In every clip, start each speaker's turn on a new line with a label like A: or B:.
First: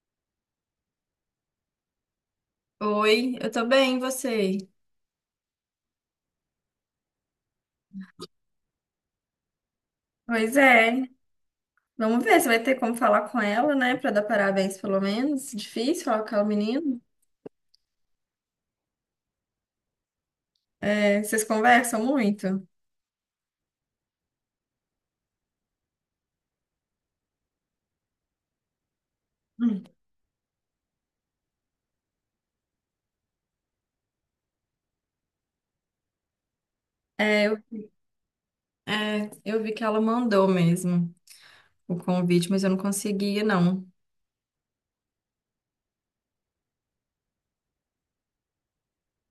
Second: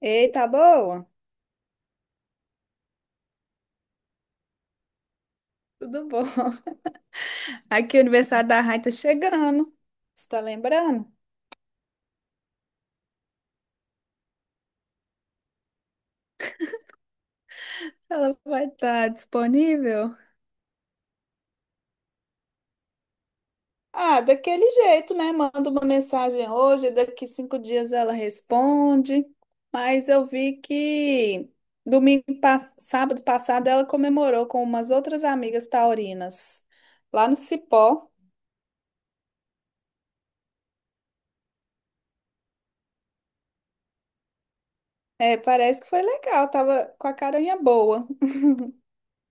A: Ei, tá boa?
B: Oi, eu tô bem, e você?
A: Tudo bom? Aqui o aniversário da Rai tá chegando. Você tá
B: Pois é.
A: lembrando?
B: Vamos ver se vai ter como falar com ela, né? Pra dar parabéns, pelo menos. Difícil falar com aquela menina.
A: Ela vai estar disponível?
B: É, vocês conversam muito?
A: Ah, daquele jeito, né? Manda uma mensagem hoje, daqui cinco dias ela responde.
B: Hum.
A: Mas eu vi que domingo, sábado passado ela comemorou com umas outras amigas taurinas lá no
B: É, eu-
A: Cipó.
B: É, eu vi que ela mandou mesmo o convite, mas eu não conseguia, não.
A: É, parece que foi legal, tava com a carinha boa.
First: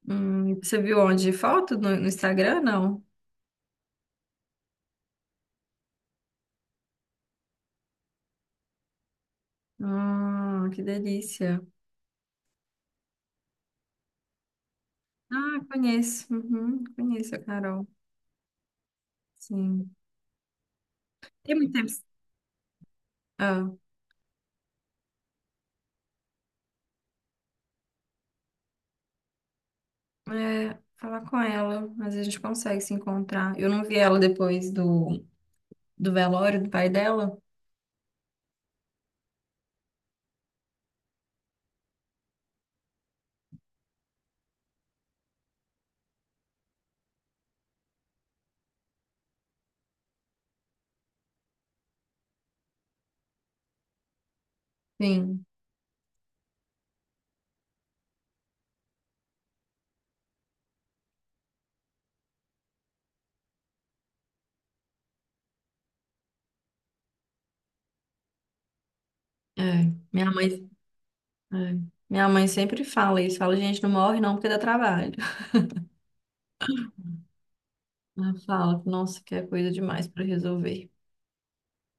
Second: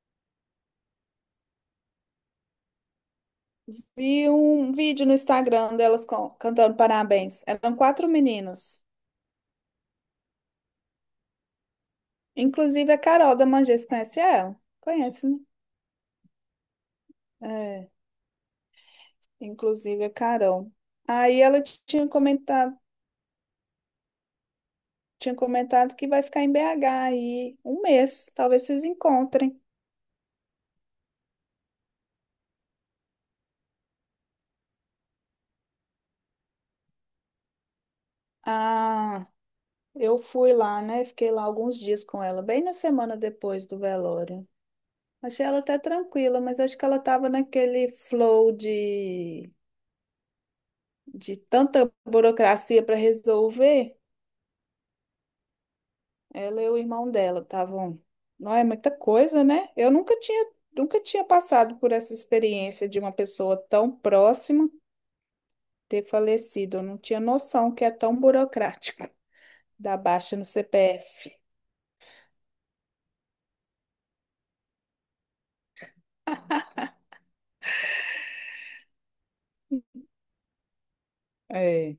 B: Você viu onde? Foto no Instagram, não?
A: Vi um vídeo no Instagram delas cantando parabéns. Eram quatro meninas.
B: Ah, que delícia.
A: Inclusive a Carol da Mangés, conhece ela? Conhece, né?
B: Ah, conheço. Uhum, conheço a Carol.
A: É,
B: Sim.
A: inclusive a Carol. Aí
B: Tem
A: ela
B: muito tempo. Ah.
A: tinha comentado que vai ficar em BH aí um mês. Talvez vocês encontrem.
B: É, falar com ela, mas a gente consegue se encontrar. Eu não vi ela depois do velório do pai dela.
A: Ah, eu fui lá, né? Fiquei lá alguns dias com ela, bem na semana depois do velório. Achei ela até tranquila, mas acho que ela tava naquele flow de tanta burocracia para resolver,
B: Sim,
A: ela e o irmão dela estavam. Não é muita coisa, né? Eu nunca tinha, nunca tinha passado por essa experiência de uma pessoa tão próxima ter falecido. Eu não tinha noção que é tão burocrático
B: é.
A: da
B: Minha
A: baixa no
B: mãe,
A: CPF.
B: é. Minha mãe sempre fala isso. Fala, gente, não morre não porque dá trabalho. Ela fala, nossa, que é coisa demais pra resolver.
A: É.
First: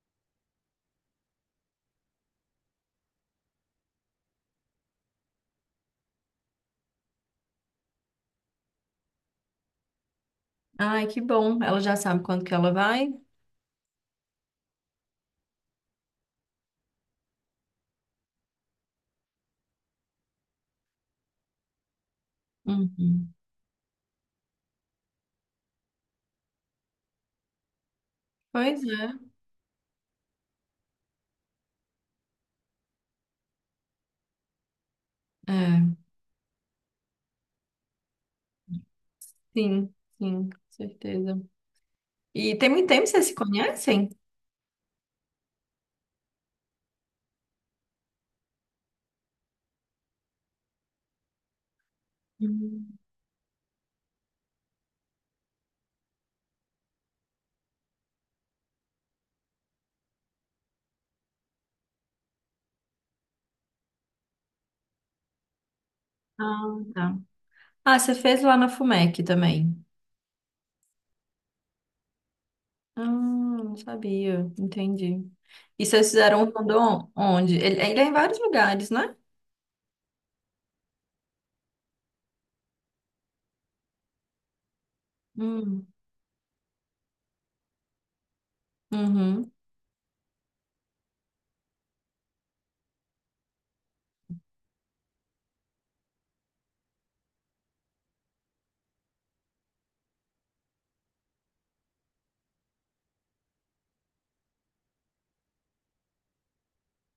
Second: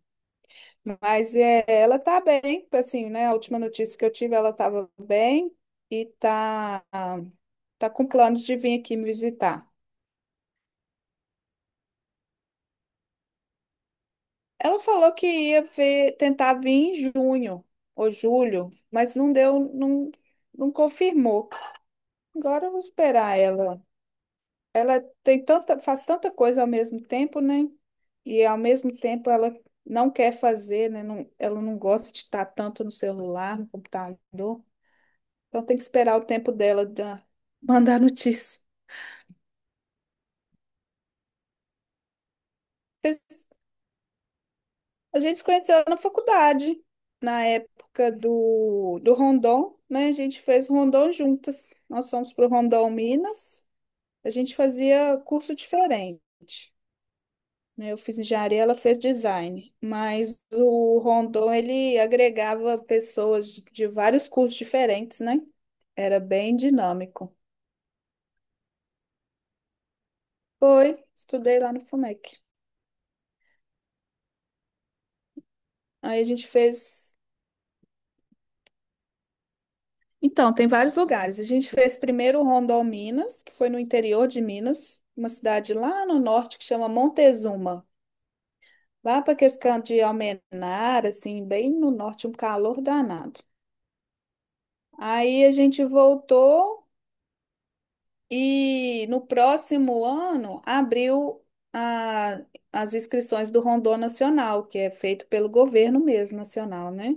A: Mas é, ela tá bem, assim, né? A última notícia que eu tive, ela estava bem e tá, tá com planos de vir aqui me visitar.
B: Ai, que bom. Ela já sabe quando que ela vai?
A: Ela falou que ia ver, tentar vir em junho ou julho, mas não deu, não, não confirmou. Agora eu vou
B: Uhum.
A: esperar ela. Faz tanta coisa ao mesmo tempo, né? E ao
B: Pois
A: mesmo
B: é.
A: tempo ela não quer fazer, né? Não, ela não gosta de estar tanto no celular, no computador. Então tem que
B: É,
A: esperar o tempo dela de mandar notícia.
B: sim, sim, com certeza. E tem muito tempo que vocês se conhecem?
A: A gente se conheceu na faculdade, na época do Rondon, né? A gente fez Rondon juntas. Nós fomos para o Rondon
B: Hum.
A: Minas. A gente fazia curso diferente, né? Eu fiz engenharia, ela fez design. Mas o Rondon, ele agregava pessoas de vários cursos diferentes, né? Era bem
B: Ah, tá.
A: dinâmico.
B: Ah, você fez lá na FUMEC também.
A: Foi, estudei lá no FUMEC.
B: Ah, não sabia. Entendi. E vocês
A: Aí a
B: fizeram
A: gente
B: um
A: fez.
B: rondon onde? Ele é em vários lugares, né?
A: Então, tem vários lugares. A gente fez primeiro Rondôminas, que foi no interior de Minas, uma cidade
B: Hum,
A: lá no norte que chama Montezuma. Lá para
B: uhum,
A: aquele canto de Almenara, assim, bem no norte, um calor danado. Aí a gente voltou e no próximo ano abriu a- as inscrições do Rondô Nacional, que é feito pelo governo mesmo, nacional, né?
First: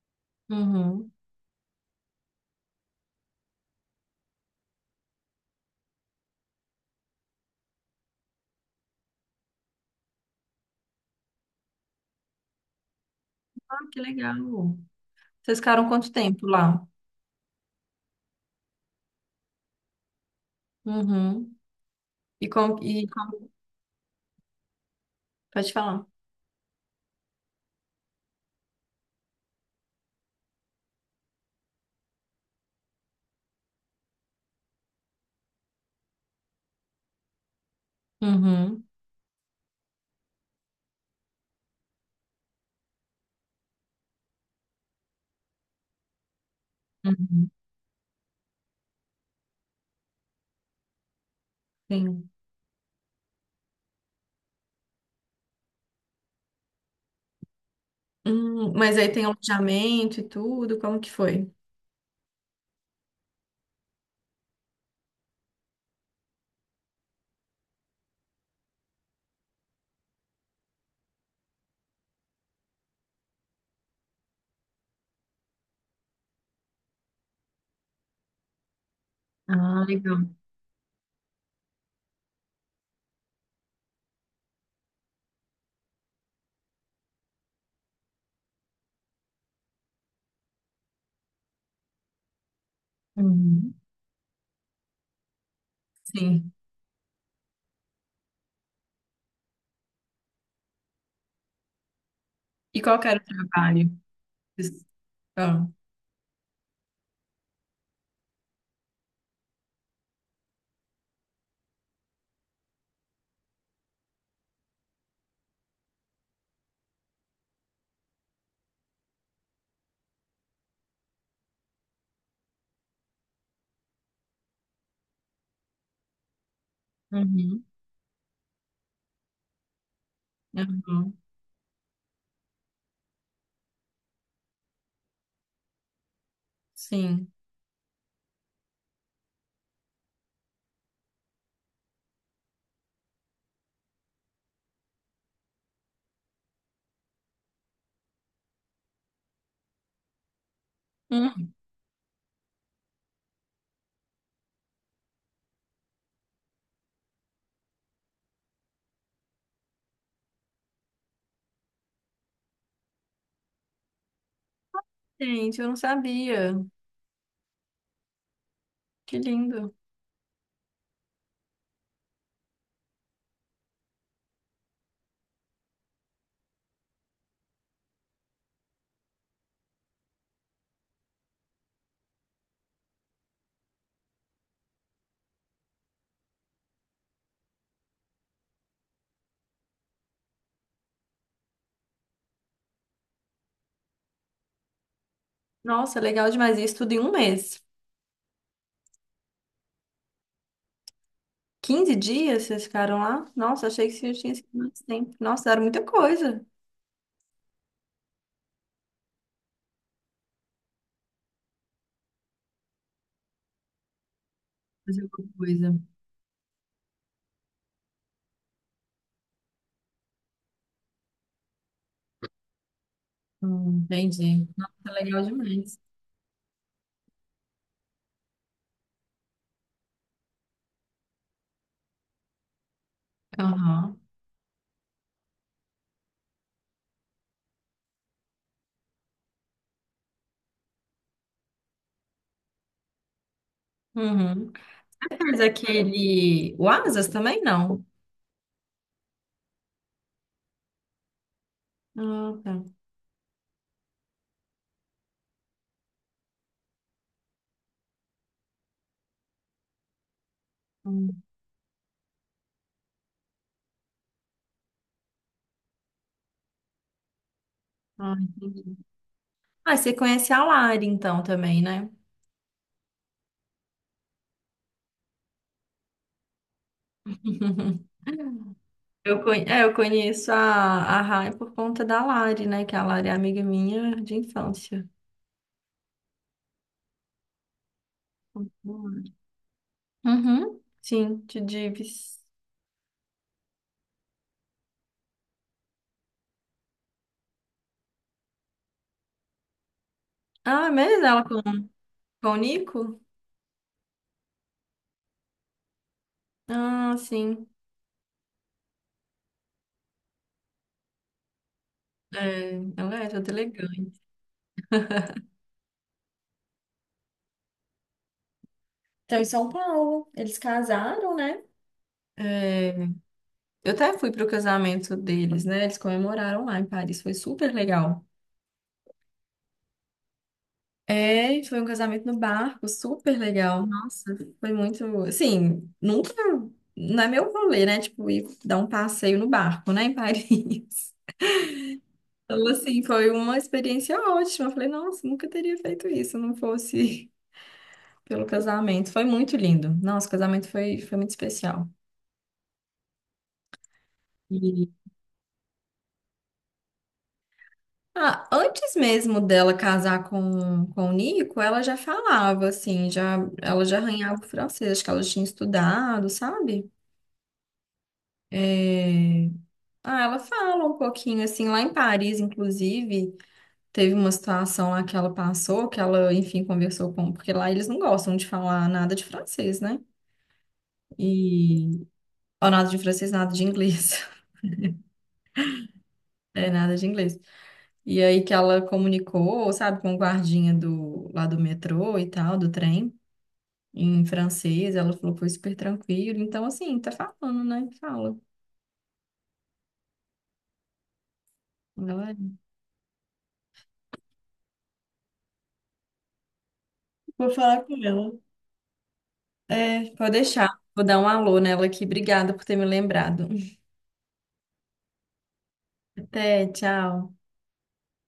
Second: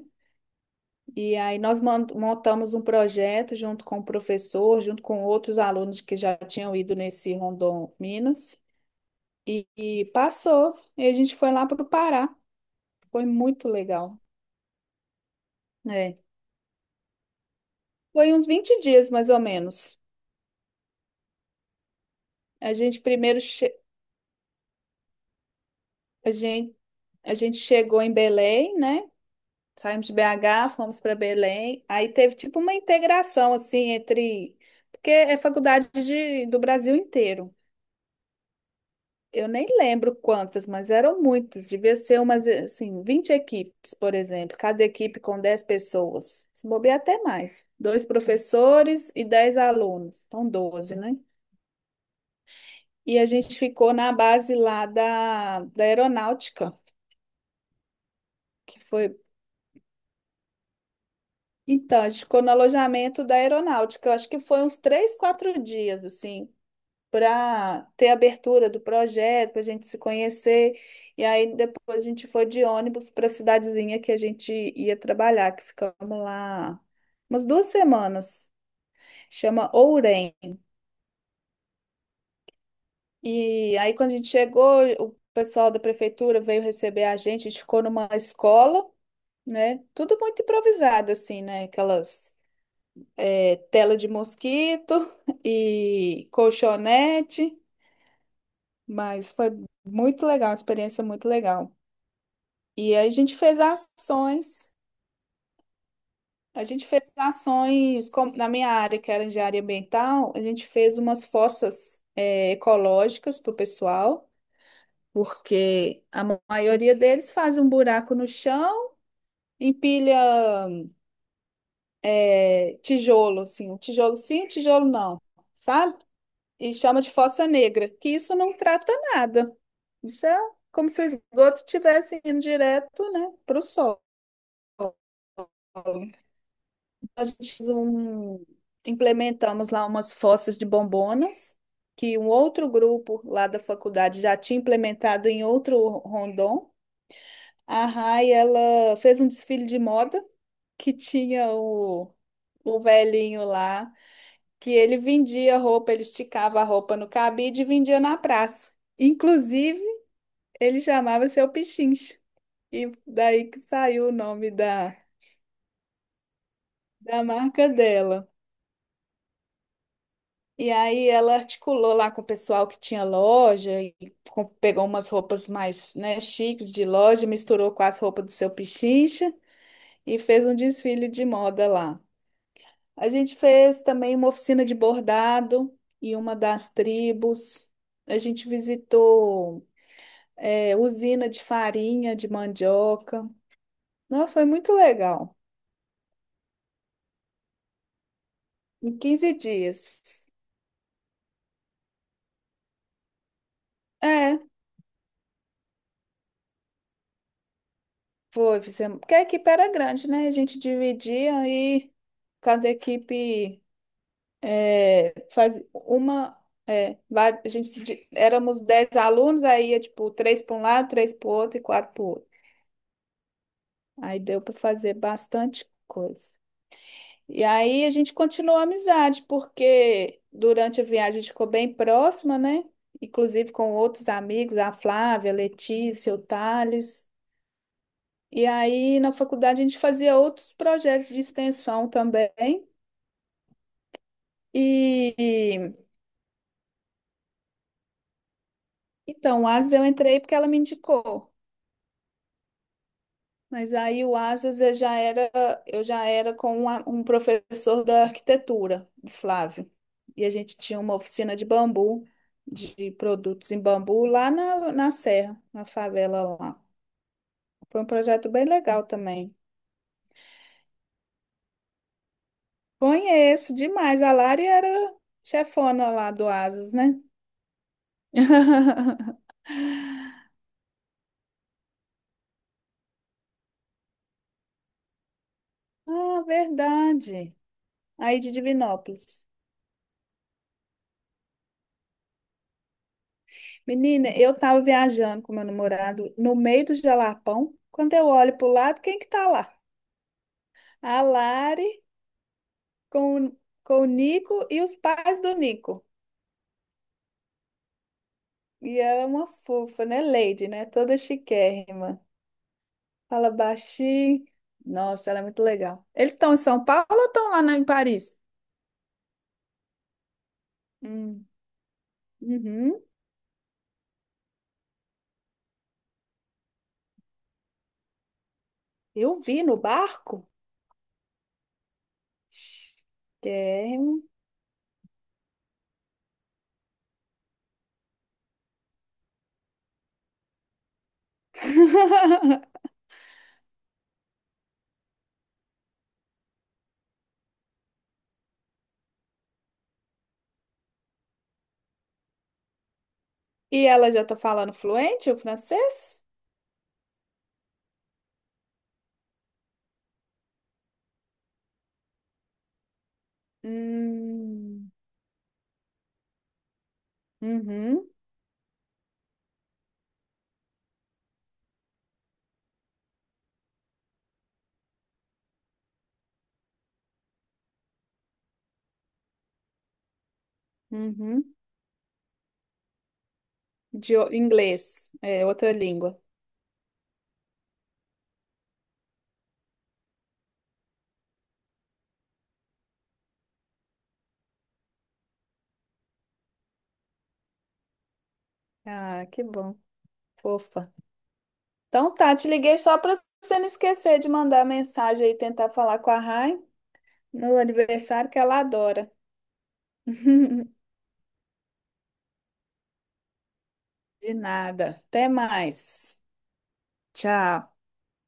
B: uhum.
A: E aí nós montamos um projeto junto com o professor, junto com outros alunos que já tinham ido nesse Rondon Minas, e passou. E a gente foi lá para o Pará. Foi muito
B: Ah, que
A: legal.
B: legal. Vocês ficaram quanto
A: É.
B: tempo lá?
A: Foi uns 20 dias, mais ou menos.
B: Uhum. E
A: A
B: como,
A: gente
B: e
A: primeiro
B: como,
A: che-
B: pode falar.
A: a gente, a gente chegou em Belém, né? Saímos de BH, fomos para Belém. Aí teve tipo uma integração assim entre porque é faculdade do Brasil inteiro.
B: Uhum,
A: Eu nem lembro quantas, mas eram muitas. Devia ser umas, assim, 20 equipes, por exemplo. Cada equipe com 10 pessoas. Se bobear até
B: uhum,
A: mais. Dois professores e 10 alunos. Então, 12, né?
B: sim.
A: E a gente ficou na base lá da aeronáutica, que
B: Mas aí
A: foi...
B: tem alojamento e tudo, como que foi?
A: Então, a gente ficou no alojamento da aeronáutica. Eu acho que foi uns três, quatro dias, assim. Para ter abertura do projeto, para a gente se conhecer. E aí depois a gente foi de ônibus para a cidadezinha que a gente ia trabalhar, que ficamos lá umas duas semanas. Chama
B: Ah, legal.
A: Ourém. E aí quando a gente chegou, o pessoal da prefeitura veio receber a gente ficou numa escola, né? Tudo muito improvisado assim, né? Aquelas é,
B: Uhum,
A: tela de mosquito e
B: sim.
A: colchonete, mas foi muito legal, uma experiência muito legal.
B: E
A: E
B: qual que
A: aí a
B: era o
A: gente fez
B: trabalho?
A: ações,
B: Ah,
A: a gente fez ações como na minha área, que era engenharia ambiental, a gente fez umas fossas ecológicas para o pessoal, porque a maioria deles faz um buraco no chão, empilha tijolo, assim, um tijolo sim, um tijolo não, sabe? E chama de fossa
B: uhum,
A: negra, que isso não trata nada. Isso é como se o
B: uhum,
A: esgoto estivesse indo direto, né, para o solo. A
B: sim.
A: gente fez um, implementamos lá umas fossas de bombonas, que um outro grupo lá da faculdade já tinha implementado em outro rondon. A Rai, ela fez um desfile de moda que
B: Hum,
A: tinha o velhinho lá, que ele vendia roupa, ele esticava a roupa no cabide e vendia na praça. Inclusive, ele chamava Seu Pichincha. E daí que saiu o nome
B: gente, eu não sabia.
A: da marca dela.
B: Que lindo.
A: E aí ela articulou lá com o pessoal que tinha loja e pegou umas roupas mais, né, chiques de loja, misturou com as roupas do seu Pichincha e fez um desfile de moda lá. A gente fez também uma oficina de bordado e uma das tribos. A gente visitou, é, usina de farinha de mandioca. Nossa, foi muito legal.
B: Nossa, legal demais. Isso tudo em um mês.
A: Em 15 dias.
B: 15 dias vocês ficaram lá? Nossa, achei que vocês tinham
A: É.
B: sido mais tempo. Nossa, era muita coisa.
A: Foi, fizemos. Porque a equipe era grande, né? A gente dividia e cada equipe
B: Fazer
A: é,
B: alguma
A: faz
B: coisa.
A: uma. Éramos 10 alunos, aí ia tipo três para um lado, três para o outro e quatro para o outro. Aí deu
B: Entendi.
A: para
B: Nossa,
A: fazer
B: legal
A: bastante
B: demais.
A: coisa. E aí a gente continuou a amizade, porque durante a viagem a gente ficou bem próxima, né? Inclusive com
B: Aham.
A: outros amigos, a Flávia, a Letícia, o Thales. E aí, na faculdade, a gente fazia outros projetos de extensão também.
B: Uhum.
A: E
B: Você fez
A: e,
B: aquele. O Asas também não?
A: então, o Asas eu entrei porque ela me indicou.
B: Ah, tá.
A: Mas aí o Asas eu já era com um professor da arquitetura, o Flávio. E a gente tinha uma
B: Hum.
A: oficina de bambu, de produtos em bambu, lá na Serra, na favela lá. Foi um
B: Ah,
A: projeto bem
B: entendi.
A: legal também.
B: Ah, você conhece a Lari então também, né?
A: Conheço demais. A Lari era chefona lá do Asas, né?
B: Eu conheço a Rai por conta da Lari, né? Que a Lari é amiga minha de infância.
A: Ah, verdade. Aí de Divinópolis.
B: Uhum, sim, de Dives.
A: Menina, eu tava viajando com meu namorado no meio do Jalapão. Quando eu olho pro lado, quem que tá lá?
B: Ah, é
A: A
B: mesmo
A: Lari
B: com o Nico?
A: com, o- com o Nico e os pais do Nico.
B: Ah, sim.
A: E ela é uma fofa, né? Lady, né? Toda chiquérrima.
B: É, ela é toda
A: Fala
B: elegante.
A: baixinho. Nossa, ela é muito legal. Eles estão em São Paulo ou estão lá em Paris?
B: Então, em São Paulo, eles casaram,
A: Hum,
B: né? É,
A: uhum.
B: eu até fui pro casamento deles, né? Eles comemoraram lá em Paris, foi super legal.
A: Eu vi no barco.
B: É, e foi um casamento no barco, super legal.
A: Chiquérrima.
B: Nossa, foi muito, assim, nunca, não é meu rolê, né? Tipo, ir dar um passeio no barco, né, em Paris. Então, assim, foi uma experiência ótima. Eu falei, nossa, nunca teria feito isso se não fosse pelo casamento. Foi muito lindo. Nossa, o casamento foi muito especial.
A: E ela já tá falando
B: E,
A: fluente o francês?
B: antes mesmo dela casar com o Nico, ela já falava, assim, já, ela já arranhava o francês,
A: Hum,
B: acho que ela tinha estudado, sabe?
A: uhum,
B: É, ah, ela fala um pouquinho, assim, lá em Paris, inclusive, teve uma situação lá que ela passou, que ela, enfim, conversou com... Porque lá eles não gostam de falar nada de francês, né?
A: uhum.
B: E ó, nada de francês, nada de inglês.
A: Inglês, é outra língua.
B: É, nada de inglês. E aí que ela comunicou, sabe, com o guardinha do, lá do metrô e tal, do trem, em francês. Ela falou que foi super tranquilo. Então, assim, tá falando, né? Fala.
A: Ah, que bom, fofa. Então
B: Ela-
A: tá, te liguei só para você não esquecer de mandar mensagem aí, tentar falar com a Rai
B: Vou
A: no
B: falar com
A: aniversário
B: ela.
A: que ela adora.
B: É, pode deixar. Vou dar um alô nela aqui. Obrigada por ter me lembrado.
A: De nada. Até mais.
B: Até, tchau.
A: Tchau.